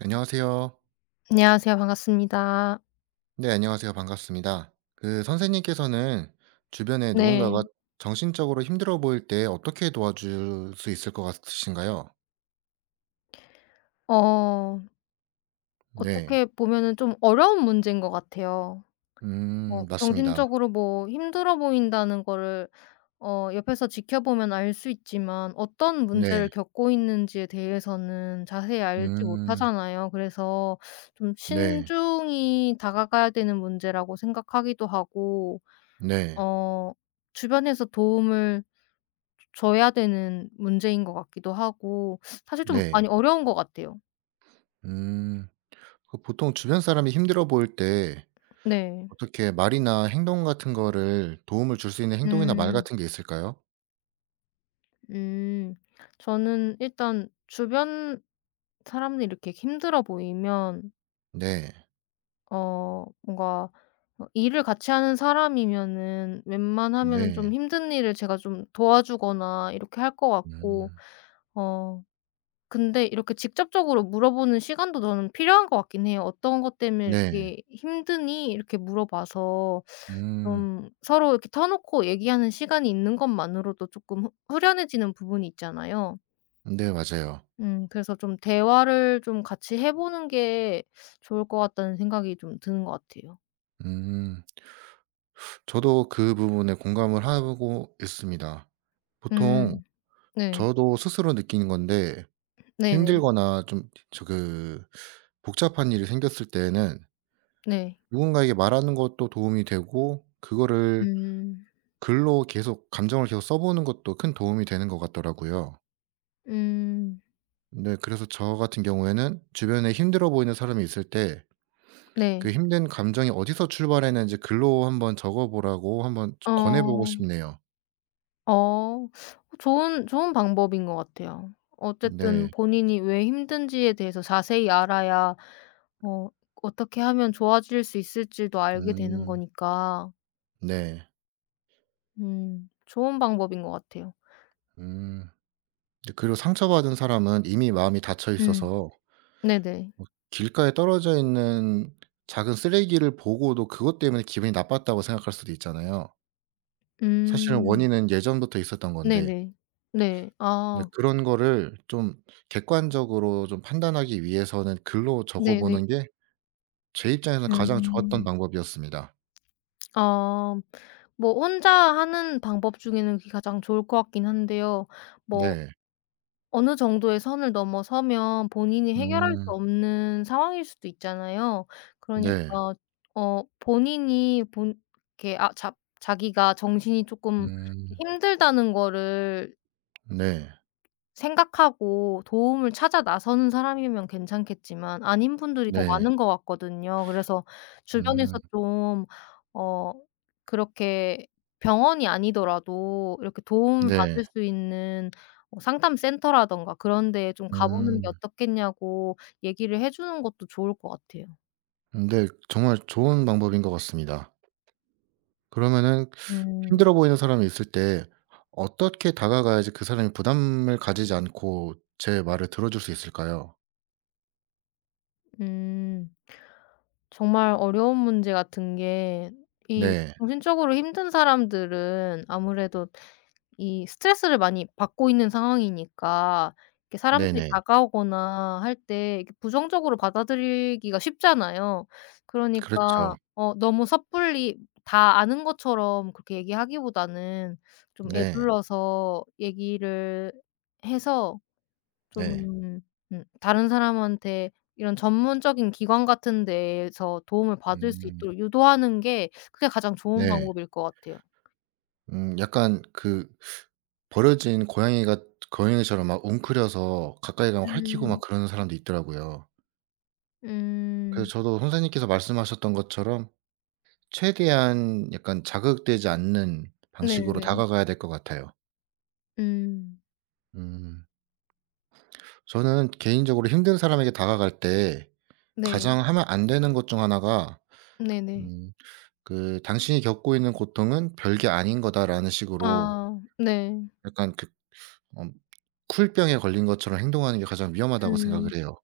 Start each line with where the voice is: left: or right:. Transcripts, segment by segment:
right: 안녕하세요.
left: 안녕하세요. 반갑습니다.
right: 네, 안녕하세요. 반갑습니다. 그 선생님께서는 주변에
left: 네.
right: 누군가가 정신적으로 힘들어 보일 때 어떻게 도와줄 수 있을 것 같으신가요?
left: 어
right: 네.
left: 어떻게 보면은 좀 어려운 문제인 것 같아요.
right: 음, 맞습니다.
left: 정신적으로 뭐 힘들어 보인다는 거를 옆에서 지켜보면 알 수 있지만 어떤 문제를
right: 네.
left: 겪고 있는지에 대해서는 자세히 알지
right: 음.
left: 못하잖아요. 그래서 좀
right: 네.
left: 신중히 다가가야 되는 문제라고 생각하기도 하고
right: 네.
left: 어 주변에서 도움을 줘야 되는 문제인 것 같기도 하고 사실 좀
right: 네.
left: 많이 어려운 것 같아요.
right: 음. 그 보통 주변 사람이 힘들어 보일 때
left: 네.
right: 어떻게 말이나 행동 같은 거를, 도움을 줄 수 있는 행동이나 말
left: 음.
right: 같은 게 있을까요?
left: 음. 저는 일단 주변 사람들이 이렇게 힘들어 보이면
right: 네.
left: 뭔가 일을 같이 하는 사람이면은 웬만하면은 좀
right: 네.
left: 힘든 일을 제가 좀 도와주거나 이렇게 할 것 같고
right: 음.
left: 어 근데 이렇게 직접적으로 물어보는 시간도 저는 필요한 것 같긴 해요. "어떤 것 때문에
right: 네.
left: 이렇게 힘드니?" 이렇게 물어봐서
right: 음.
left: 좀 서로 이렇게 터놓고 얘기하는 시간이 있는 것만으로도 쪼끔 후 후련해지는 부분이 있잖아요.
right: 네, 맞아요.
left: 그래서 좀 대화를 좀 같이 해 보는 게 좋을 것 같다는 생각이 좀 드는 것 같아요.
right: 음. 저도 그 부분에 공감을 하고 있습니다. 보통
left: 음 네.
right: 저도 스스로 느끼는 건데,
left: 네네.
right: 힘들거나 좀 복잡한 일이 생겼을 때에는
left: 네.
right: 누군가에게 말하는 것도 도움이 되고, 그거를
left: 음.
right: 글로, 계속 감정을 계속 써 보는 것도 큰 도움이 되는 것 같더라고요.
left: 음.
right: 네, 그래서 저 같은 경우에는 주변에 힘들어 보이는 사람이 있을 때, 그
left: 네.
right: 힘든 감정이 어디서 출발했는지 글로 한번 적어 보라고 한번 권해 보고
left: 어.
right: 싶네요.
left: 어. 좋은 방법인 것 같아요. 어쨌든
right: 네.
left: 본인이 왜 힘든지에 대해서 자세히 알아야 어 어떻게 하면 좋아질 수 있을지도 알게 되는
right: 음.
left: 거니까
right: 네.
left: 좋은 방법인 것 같아요.
right: 음. 이제 그리고 상처받은 사람은 이미 마음이 닫혀
left: 음.
right: 있어서
left: 네네.
right: 뭐 길가에 떨어져 있는 작은 쓰레기를 보고도 그것 때문에 기분이 나빴다고 생각할 수도 있잖아요. 사실은
left: 음.
right: 원인은 예전부터 있었던 건데,
left: 네네. 네.
right: 이제
left: 아.
right: 그런 거를 좀 객관적으로 좀 판단하기 위해서는 글로 적어
left: 네네.
right: 보는 게 제 입장에서는 가장 좋았던
left: 음.
right: 방법이었습니다.
left: 아. 뭐 혼자 하는 방법 중에는 그게 가장 좋을 것 같긴 한데요. 뭐
right: 네.
left: 어느 정도의 선을 넘어서면 본인이 해결할 수
right: 음.
left: 없는 상황일 수도 있잖아요.
right: 네.
left: 그러니까 어 본인이 본 이렇게 아 자 자기가 정신이 쪼끔
right: 음.
left: 힘들다는 거를
right: 네.
left: 생각하고 도움을 찾아 나서는 사람이면 괜찮겠지만 아닌 분들이 더
right: 네.
left: 많은 것 같거든요. 그래서 주변에서
right: 음.
left: 좀 어 그렇게 병원이 아니더라도 이렇게 도움을
right: 네.
left: 받을 수 있는 상담 센터라든가 그런 데에 좀 가 보는 게
right: 음.
left: 어떻겠냐고 얘기를 해 주는 것도 좋을 것 같아요.
right: 네, 정말 좋은 방법인 것 같습니다. 그러면은
left: 음.
right: 힘들어 보이는 사람이 있을 때 어떻게 다가가야지 그 사람이 부담을 가지지 않고 제 말을 들어줄 수 있을까요?
left: 음. 정말 어려운 문제 같은 게 이
right: 네.
left: 정신적으로 힘든 사람들은 아무래도 이 스트레스를 많이 받고 있는 상황이니까 이렇게 사람들이
right: 네네.
left: 다가오거나 할 때 이렇게 부정적으로 받아들이기가 쉽잖아요. 그러니까
right: 그렇죠.
left: 너무 섣불리 다 아는 것처럼 그렇게 얘기하기보다는 좀
right: 네.
left: 에둘러서 얘기를 해서
right: 네.
left: 좀 다른 사람한테 이런 전문적인 기관 같은 데에서 도움을 받을 수
right: 음.
left: 있도록 유도하는 게 그게 가장 좋은
right: 네.
left: 방법일 것 같아요.
right: 약간 그 버려진 고양이가, 고양이처럼 막 웅크려서 가까이 가면 할퀴고 막
left: 음.
right: 그러는 사람도 있더라고요.
left: 음.
right: 그래서 저도 선생님께서 말씀하셨던 것처럼 최대한 약간 자극되지 않는 방식으로
left: 네네.
right: 다가가야 될 것 같아요.
left: 음.
right: 음. 저는 개인적으로 힘든 사람에게 다가갈 때
left: 네.
right: 가장 하면 안 되는 것 중 하나가,
left: 네네.
right: 음 그 "당신이 겪고 있는 고통은 별게 아닌 거다."라는 식으로
left: 아 네.
right: 약간 어 쿨병에 걸린 것처럼 행동하는 게 가장 위험하다고
left: 음.
right: 생각을 해요.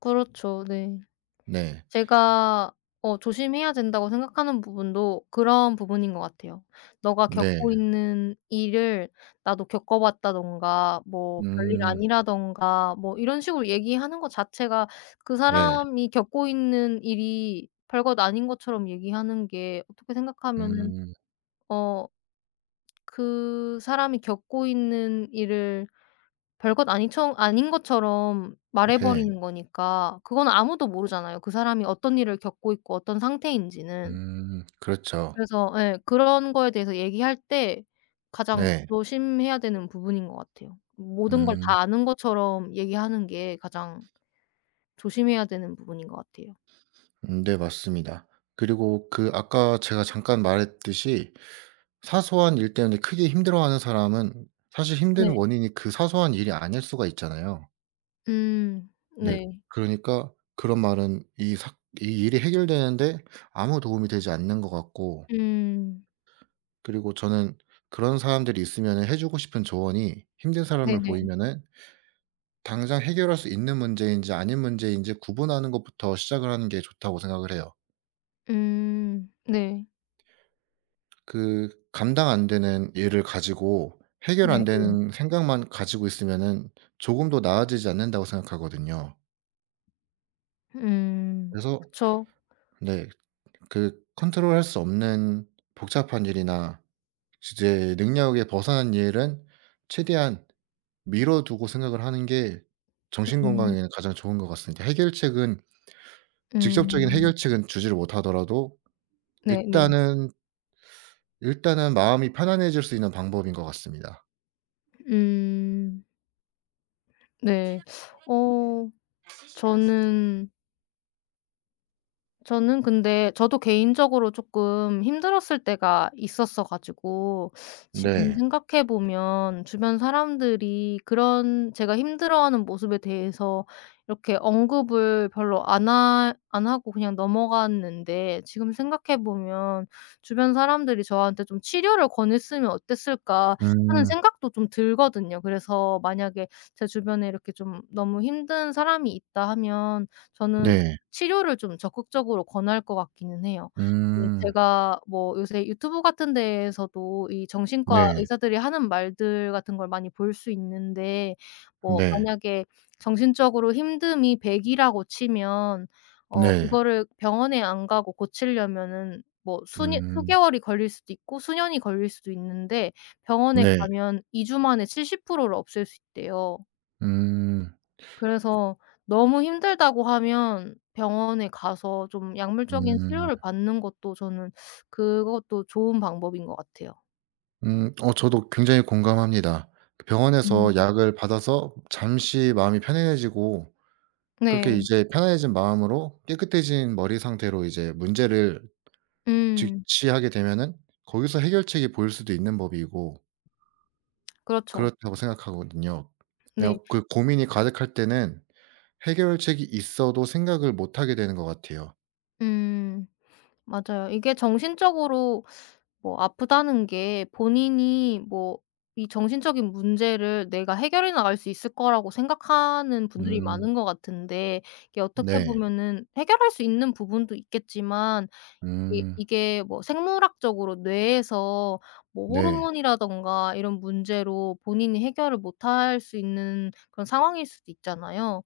left: 그렇죠. 네.
right: 네.
left: 제가 조심해야 된다고 생각하는 부분도 그런 부분인 것 같아요. 너가 겪고
right: 네.
left: 있는 일을 나도 겪어 봤다든가 뭐 별일
right: 음.
left: 아니라든가 뭐 이런 식으로 얘기하는 것 자체가 그
right: 네.
left: 사람이 겪고 있는 일이 별것 아닌 것처럼 얘기하는 게 어떻게 생각하면은
right: 음.
left: 어 그 사람이 겪고 있는 일을 별것 아니처 아닌 것처럼 말해
right: 네.
left: 버리는 거니까 그건 아무도 모르잖아요. 그 사람이 어떤 일을 겪고 있고 어떤 상태인지는.
right: 음. 그렇죠.
left: 그래서 예 그런 거에 대해서 얘기할 때 가장
right: 네.
left: 조심해야 되는 부분인 것 같아요. 모든 걸
right: 음.
left: 다 아는 것처럼 얘기하는 게 가장 조심해야 되는 부분인 것 같아요.
right: 네, 맞습니다. 그리고 그 아까 제가 잠깐 말했듯이 사소한 일 때문에 크게 힘들어하는 사람은 사실 힘든
left: 네.
right: 원인이 그 사소한 일이 아닐 수가 있잖아요.
left: 음.
right: 네.
left: 네.
right: 그러니까 그런 말은 이 일이 해결되는데 아무 도움이 되지 않는 것 같고,
left: 음.
right: 그리고 저는 그런 사람들이 있으면은 해 주고 싶은 조언이, 힘든 사람을
left: 네네.
right: 보이면은 당장 해결할 수 있는 문제인지 아닌 문제인지 구분하는 것부터 시작을 하는 게 좋다고 생각을 해요.
left: 음. 네.
right: 그 감당 안 되는 일을 가지고 해결
left: 네.
right: 안
left: 네.
right: 되는 생각만 가지고 있으면은 조금도 나아지지 않는다고 생각하거든요.
left: 음.
right: 그래서
left: 그쵸.
right: 네. 그 컨트롤할 수 없는 복잡한 일이나 제 능력에 벗어난 일은 최대한 미뤄 두고 생각을 하는 게 정신
left: 음.
right: 건강에는 가장 좋은 것 같습니다. 해결책은, 직접적인
left: 음.
right: 해결책은 주지를 못하더라도
left: 네네.
right: 일단은, 일단은 마음이 편안해질 수 있는 방법인 것 같습니다.
left: 음. 네. 어 저는 저는 근데 저도 개인적으로 조금 힘들었을 때가 있었어 가지고 지금
right: 네.
left: 생각해 보면 주변 사람들이 그런 제가 힘들어하는 모습에 대해서 이렇게 언급을 별로 안 하고 그냥 넘어갔는데 지금 생각해 보면 '주변 사람들이 저한테 좀 치료를 권했으면 어땠을까.' 하는
right: 음.
left: 생각도 좀 들거든요. 그래서 만약에 제 주변에 이렇게 좀 너무 힘든 사람이 있다 하면 저는
right: 네.
left: 치료를 좀 적극적으로 권할 것 같기는 해요. 이
right: 음.
left: 제가 뭐 요새 유튜브 같은 데에서도 이 정신과
right: 네.
left: 의사들이 하는 말들 같은 걸 많이 볼 수 있는데 뭐
right: 네.
left: 만약에 정신적으로 힘듦이 100 이라고 치면
right: 네.
left: 이거를 병원에 안 가고 고치려면은 뭐 수년
right: 음.
left: 수개월이 걸릴 수도 있고 수년이 걸릴 수도 있는데 병원에
right: 네.
left: 가면 2주 만에 70%를 없앨 수 있대요.
right: 음.
left: 그래서 너무 힘들다고 하면 병원에 가서 좀 약물적인
right: 음.
left: 치료를 받는 것도 저는 그것도 좋은 방법인 것 같아요.
right: 저도 굉장히 공감합니다. 그
left: 음.
right: 병원에서 약을 받아서 잠시 마음이 편안해지고, 그렇게
left: 네.
right: 이제 편안해진 마음으로 깨끗해진 머리 상태로 이제 문제를
left: 음.
right: 직시하게 되면은 거기서 해결책이 보일 수도 있는 법이고,
left: 그렇죠.
right: 그렇다고 생각하거든요.
left: 네.
right: 왜냐면 그 고민이 가득할 때는 해결책이 있어도 생각을 못 하게 되는 것 같아요.
left: 음. 맞아요. 이게 정신적으로 뭐 아프다는 게 본인이 뭐 이 정신적인 문제를 '내가 해결해 나갈 수 있을 거'라고 생각하는 분들이
right: 음.
left: 많은 것 같은데 이게 어떻게
right: 네.
left: 보면은 해결할 수 있는 부분도 있겠지만 이
right: 음.
left: 이게 뭐 생물학적으로 뇌에서 뭐
right: 네.
left: 호르몬이라든가 이런 문제로 본인이 해결을 못할 수 있는 그런 상황일 수도 있잖아요.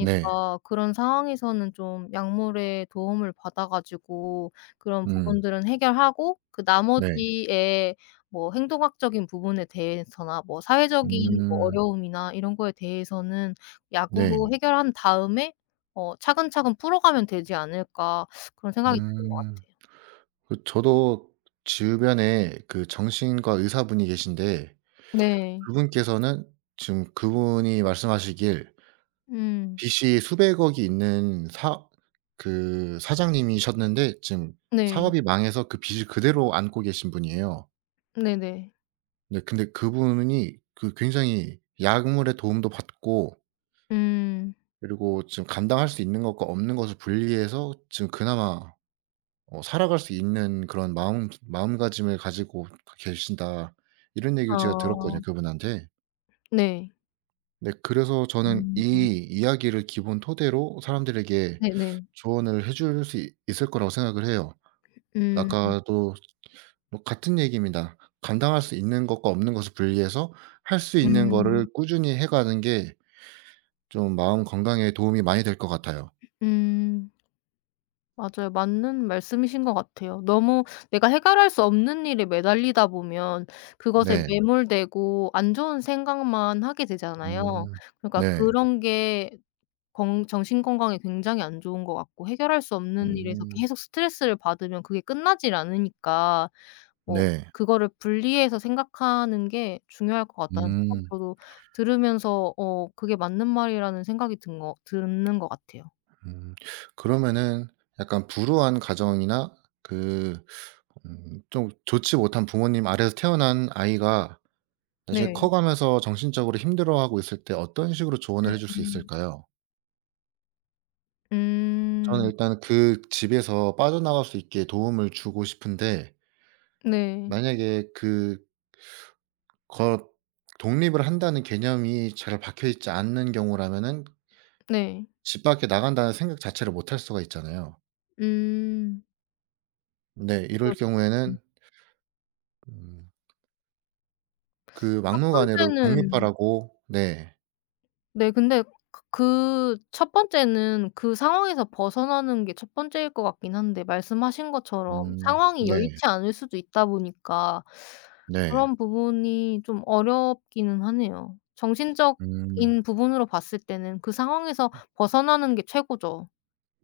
right: 네.
left: 그런 상황에서는 좀 약물의 도움을 받아 가지고 그런
right: 음.
left: 부분들은 해결하고 그
right: 네.
left: 나머지의 뭐 행동학적인 부분에 대해서나 뭐 사회적인 뭐
right: 음.
left: 어려움이나 이런 거에 대해서는 약으로
right: 네.
left: 해결한 다음에 '차근차근 풀어가면 되지 않을까.' 그런 생각이 드는 것
right: 음.
left: 같아요.
right: 저도 주변에 그 정신과 의사분이 계신데
left: 네.
right: 그분께서는, 지금 그분이 말씀하시길
left: 음.
right: 빚이 수백억이 있는 사 그 사장님이셨는데 지금
left: 네.
right: 사업이 망해서 그 빚을 그대로 안고 계신 분이에요.
left: 네네.
right: 네, 근데 그분이 그 굉장히 약물의 도움도 받고,
left: 음.
right: 그리고 지금 감당할 수 있는 것과 없는 것을 분리해서 지금 그나마 살아갈 수 있는 그런 마음가짐을 가지고 계신다. 이런 얘기를 제가
left: 아.
right: 들었거든요 그분한테.
left: 네.
right: 네, 그래서 저는
left: 음.
right: 이 이야기를 기본 토대로 사람들에게
left: 네네.
right: 조언을 해줄 수 있을 거라고 생각을 해요.
left: 음.
right: 아까도 뭐 같은 얘기입니다. 감당할 수 있는 것과 없는 것을 분리해서 할 수 있는
left: 음.
right: 거를 꾸준히 해 가는 게 좀 마음 건강에 도움이 많이 될 것 같아요.
left: 음. 맞아요. 맞는 말씀이신 것 같아요. 너무 내가 해결할 수 없는 일에 매달리다 보면 그것에
right: 네.
left: 매몰되고 안 좋은 생각만 하게 되잖아요.
right: 음.
left: 그러니까
right: 네.
left: 그런 게 건 정신 건강에 굉장히 안 좋은 것 같고 해결할 수 없는 일에서
right: 음.
left: 계속 스트레스를 받으면 그게 끝나질 않으니까 뭐
right: 네.
left: 그거를 분리해서 생각하는 게 중요할 것 같다는 생각이
right: 음.
left: 저도 들으면서 그게 맞는 말이라는 생각이 든 거 드는 것 같아요.
right: 음. 그러면은 약간 불우한 가정이나 그 좀 좋지 못한 부모님 아래에서 태어난 아이가 나중에
left: 네.
right: 커가면서 정신적으로 힘들어하고 있을 때 어떤 식으로 조언을 해줄 수
left: 음.
right: 있을까요? 저는
left: 음.
right: 일단 그 집에서 빠져나갈 수 있게 도움을 주고 싶은데,
left: 네.
right: 만약에 그 거 독립을 한다는 개념이 잘 박혀 있지 않는 경우라면은
left: 네.
right: 집 밖에 나간다는 생각 자체를 못할 수가 있잖아요.
left: 음.
right: 네. 이럴
left: 그렇죠. 음.
right: 경우에는 음. 그
left: 첫
right: 막무가내로
left: 번째는
right: 독립하라고 네.
left: 네. 근데 그 첫 번째는 그 상황에서 벗어나는 게 첫 번째일 것 같긴 한데 말씀하신 것처럼
right: 음.
left: 상황이
right: 네.
left: 여의치 않을 수도 있다 보니까
right: 네.
left: 그런 부분이 좀 어렵기는 하네요.
right: 음.
left: 정신적인 부분으로 봤을 때는 그 상황에서 벗어나는 게 최고죠.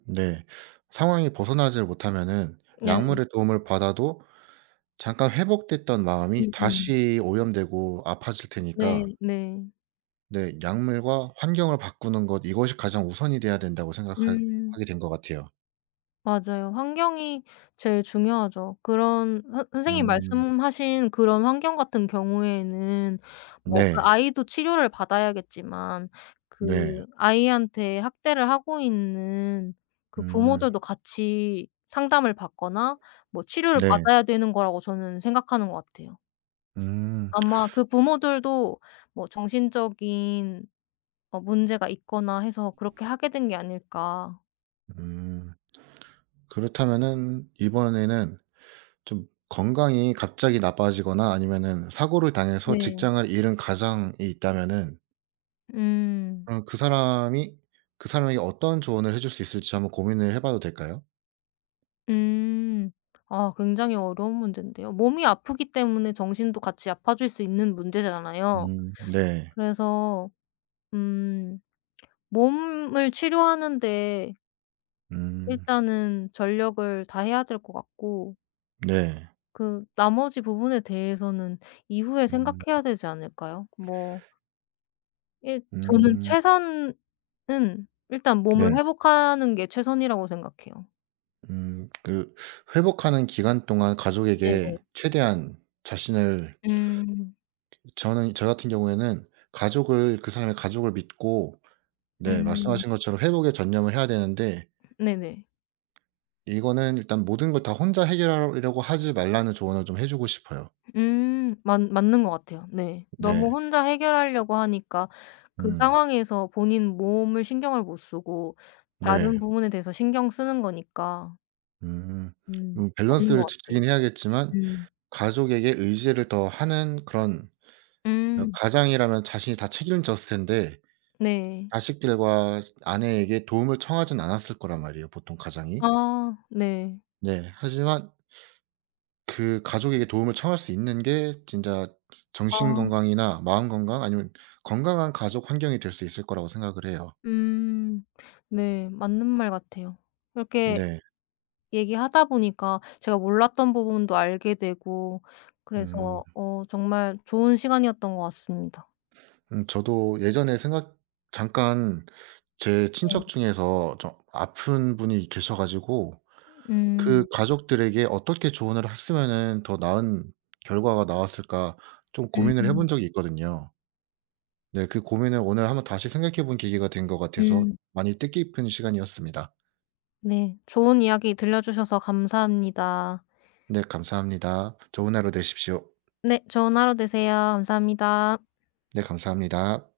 right: 네. 상황이 벗어나질 못하면은
left: 네,
right: 약물의 도움을 받아도 잠깐 회복됐던 마음이
left: 음음.
right: 다시 오염되고 아파질 테니까,
left: 네. 네.
right: 네, 약물과 환경을 바꾸는 것, 이것이 가장 우선이 돼야 된다고 생각하
left: 음.
right: 하게 된 것 같아요.
left: 맞아요. 환경이 제일 중요하죠. 그런 선 선생님
right: 음.
left: 말씀하신 그런 환경 같은 경우에는 뭐 그
right: 네.
left: 아이도 치료를 받아야겠지만
right: 네.
left: 그 아이한테 학대를 하고 있는 그
right: 음.
left: 부모들도 같이 상담을 받거나 뭐 치료를
right: 네.
left: 받아야 되는 거라고 저는 생각하는 것 같아요.
right: 음.
left: 아마 그 부모들도 뭐 정신적인 문제가 있거나 해서 그렇게 하게 된 게 아닐까.
right: 음. 그렇다면은 이번에는 좀 건강이 갑자기 나빠지거나 아니면은 사고를 당해서
left: 네.
right: 직장을 잃은 가장이 있다면은,
left: 음.
right: 그럼 그 사람이 그 사람에게 어떤 조언을 해줄 수 있을지 한번 고민을 해 봐도 될까요?
left: 음. 아 굉장히 어려운 문제인데요. 몸이 아프기 때문에 정신도 같이 아파질 수 있는 문제잖아요.
right: 네.
left: 그래서 음 몸을 치료하는데
right: 음
left: 일단은 전력을 다해야 될 것 같고
right: 네.
left: 그 나머지 부분에 대해서는 이후에
right: 음
left: 생각해야 되지 않을까요? 뭐 일 저는
right: 음
left: 최선은 일단
right: 네.
left: 몸을 회복하는 게 최선이라고 생각해요.
right: 음 그 회복하는 기간 동안 가족에게
left: 네네.
right: 최대한 자신을,
left: 음.
right: 저는 저 같은 경우에는 가족을 그 사람의 가족을 믿고, 네,
left: 음.
right: 말씀하신 것처럼 회복에 전념을 해야 되는데,
left: 네네.
right: 이거는 일단 모든 걸 다 혼자 해결하려고 하지 말라는 조언을 좀 해 주고 싶어요.
left: 음. 맞 맞는 것 같아요. 네. 너무
right: 네.
left: 혼자 해결하려고 하니까 그
right: 음.
left: 상황에서 본인 몸을 신경을 못 쓰고 다른
right: 네.
left: 부분에 대해서 신경 쓰는 거니까.
right: 음.
left: 음. 맞는
right: 밸런스를
left: 것 같아요.
right: 지키긴 해야겠지만
left: 음.
right: 가족에게 의지를 더 하는 그런,
left: 음.
right: 가장이라면 자신이 다 책임졌을 텐데
left: 네.
right: 자식들과 아내에게 도움을 청하진 않았을 거란 말이에요, 보통 가장이.
left: 아 네.
right: 네. 하지만 그 가족에게 도움을 청할 수 있는 게 진짜 정신
left: 아
right: 건강이나 마음 건강, 아니면 건강한 가족 환경이 될 수 있을 거라고 생각을 해요.
left: 음. 네. 맞는 말 같아요. 이렇게
right: 네.
left: 얘기하다 보니까 제가 몰랐던 부분도 알게 되고
right: 음.
left: 그래서 정말 좋은 시간이었던 것 같습니다.
right: 저도 예전에 생각 잠깐, 제
left: 네.
right: 친척 중에서 좀 아픈 분이 계셔 가지고 그
left: 음.
right: 가족들에게 어떻게 조언을 했으면은 더 나은 결과가 나왔을까 좀 고민을 해본
left: 음.
right: 적이 있거든요. 네, 그 고민을 오늘 한번 다시 생각해 본 계기가 된 것 같아서
left: 음.
right: 많이 뜻깊은 시간이었습니다.
left: 네. 좋은 이야기 들려주셔서 감사합니다.
right: 네, 감사합니다. 좋은 하루 되십시오.
left: 네. 좋은 하루 되세요. 감사합니다.
right: 네, 감사합니다.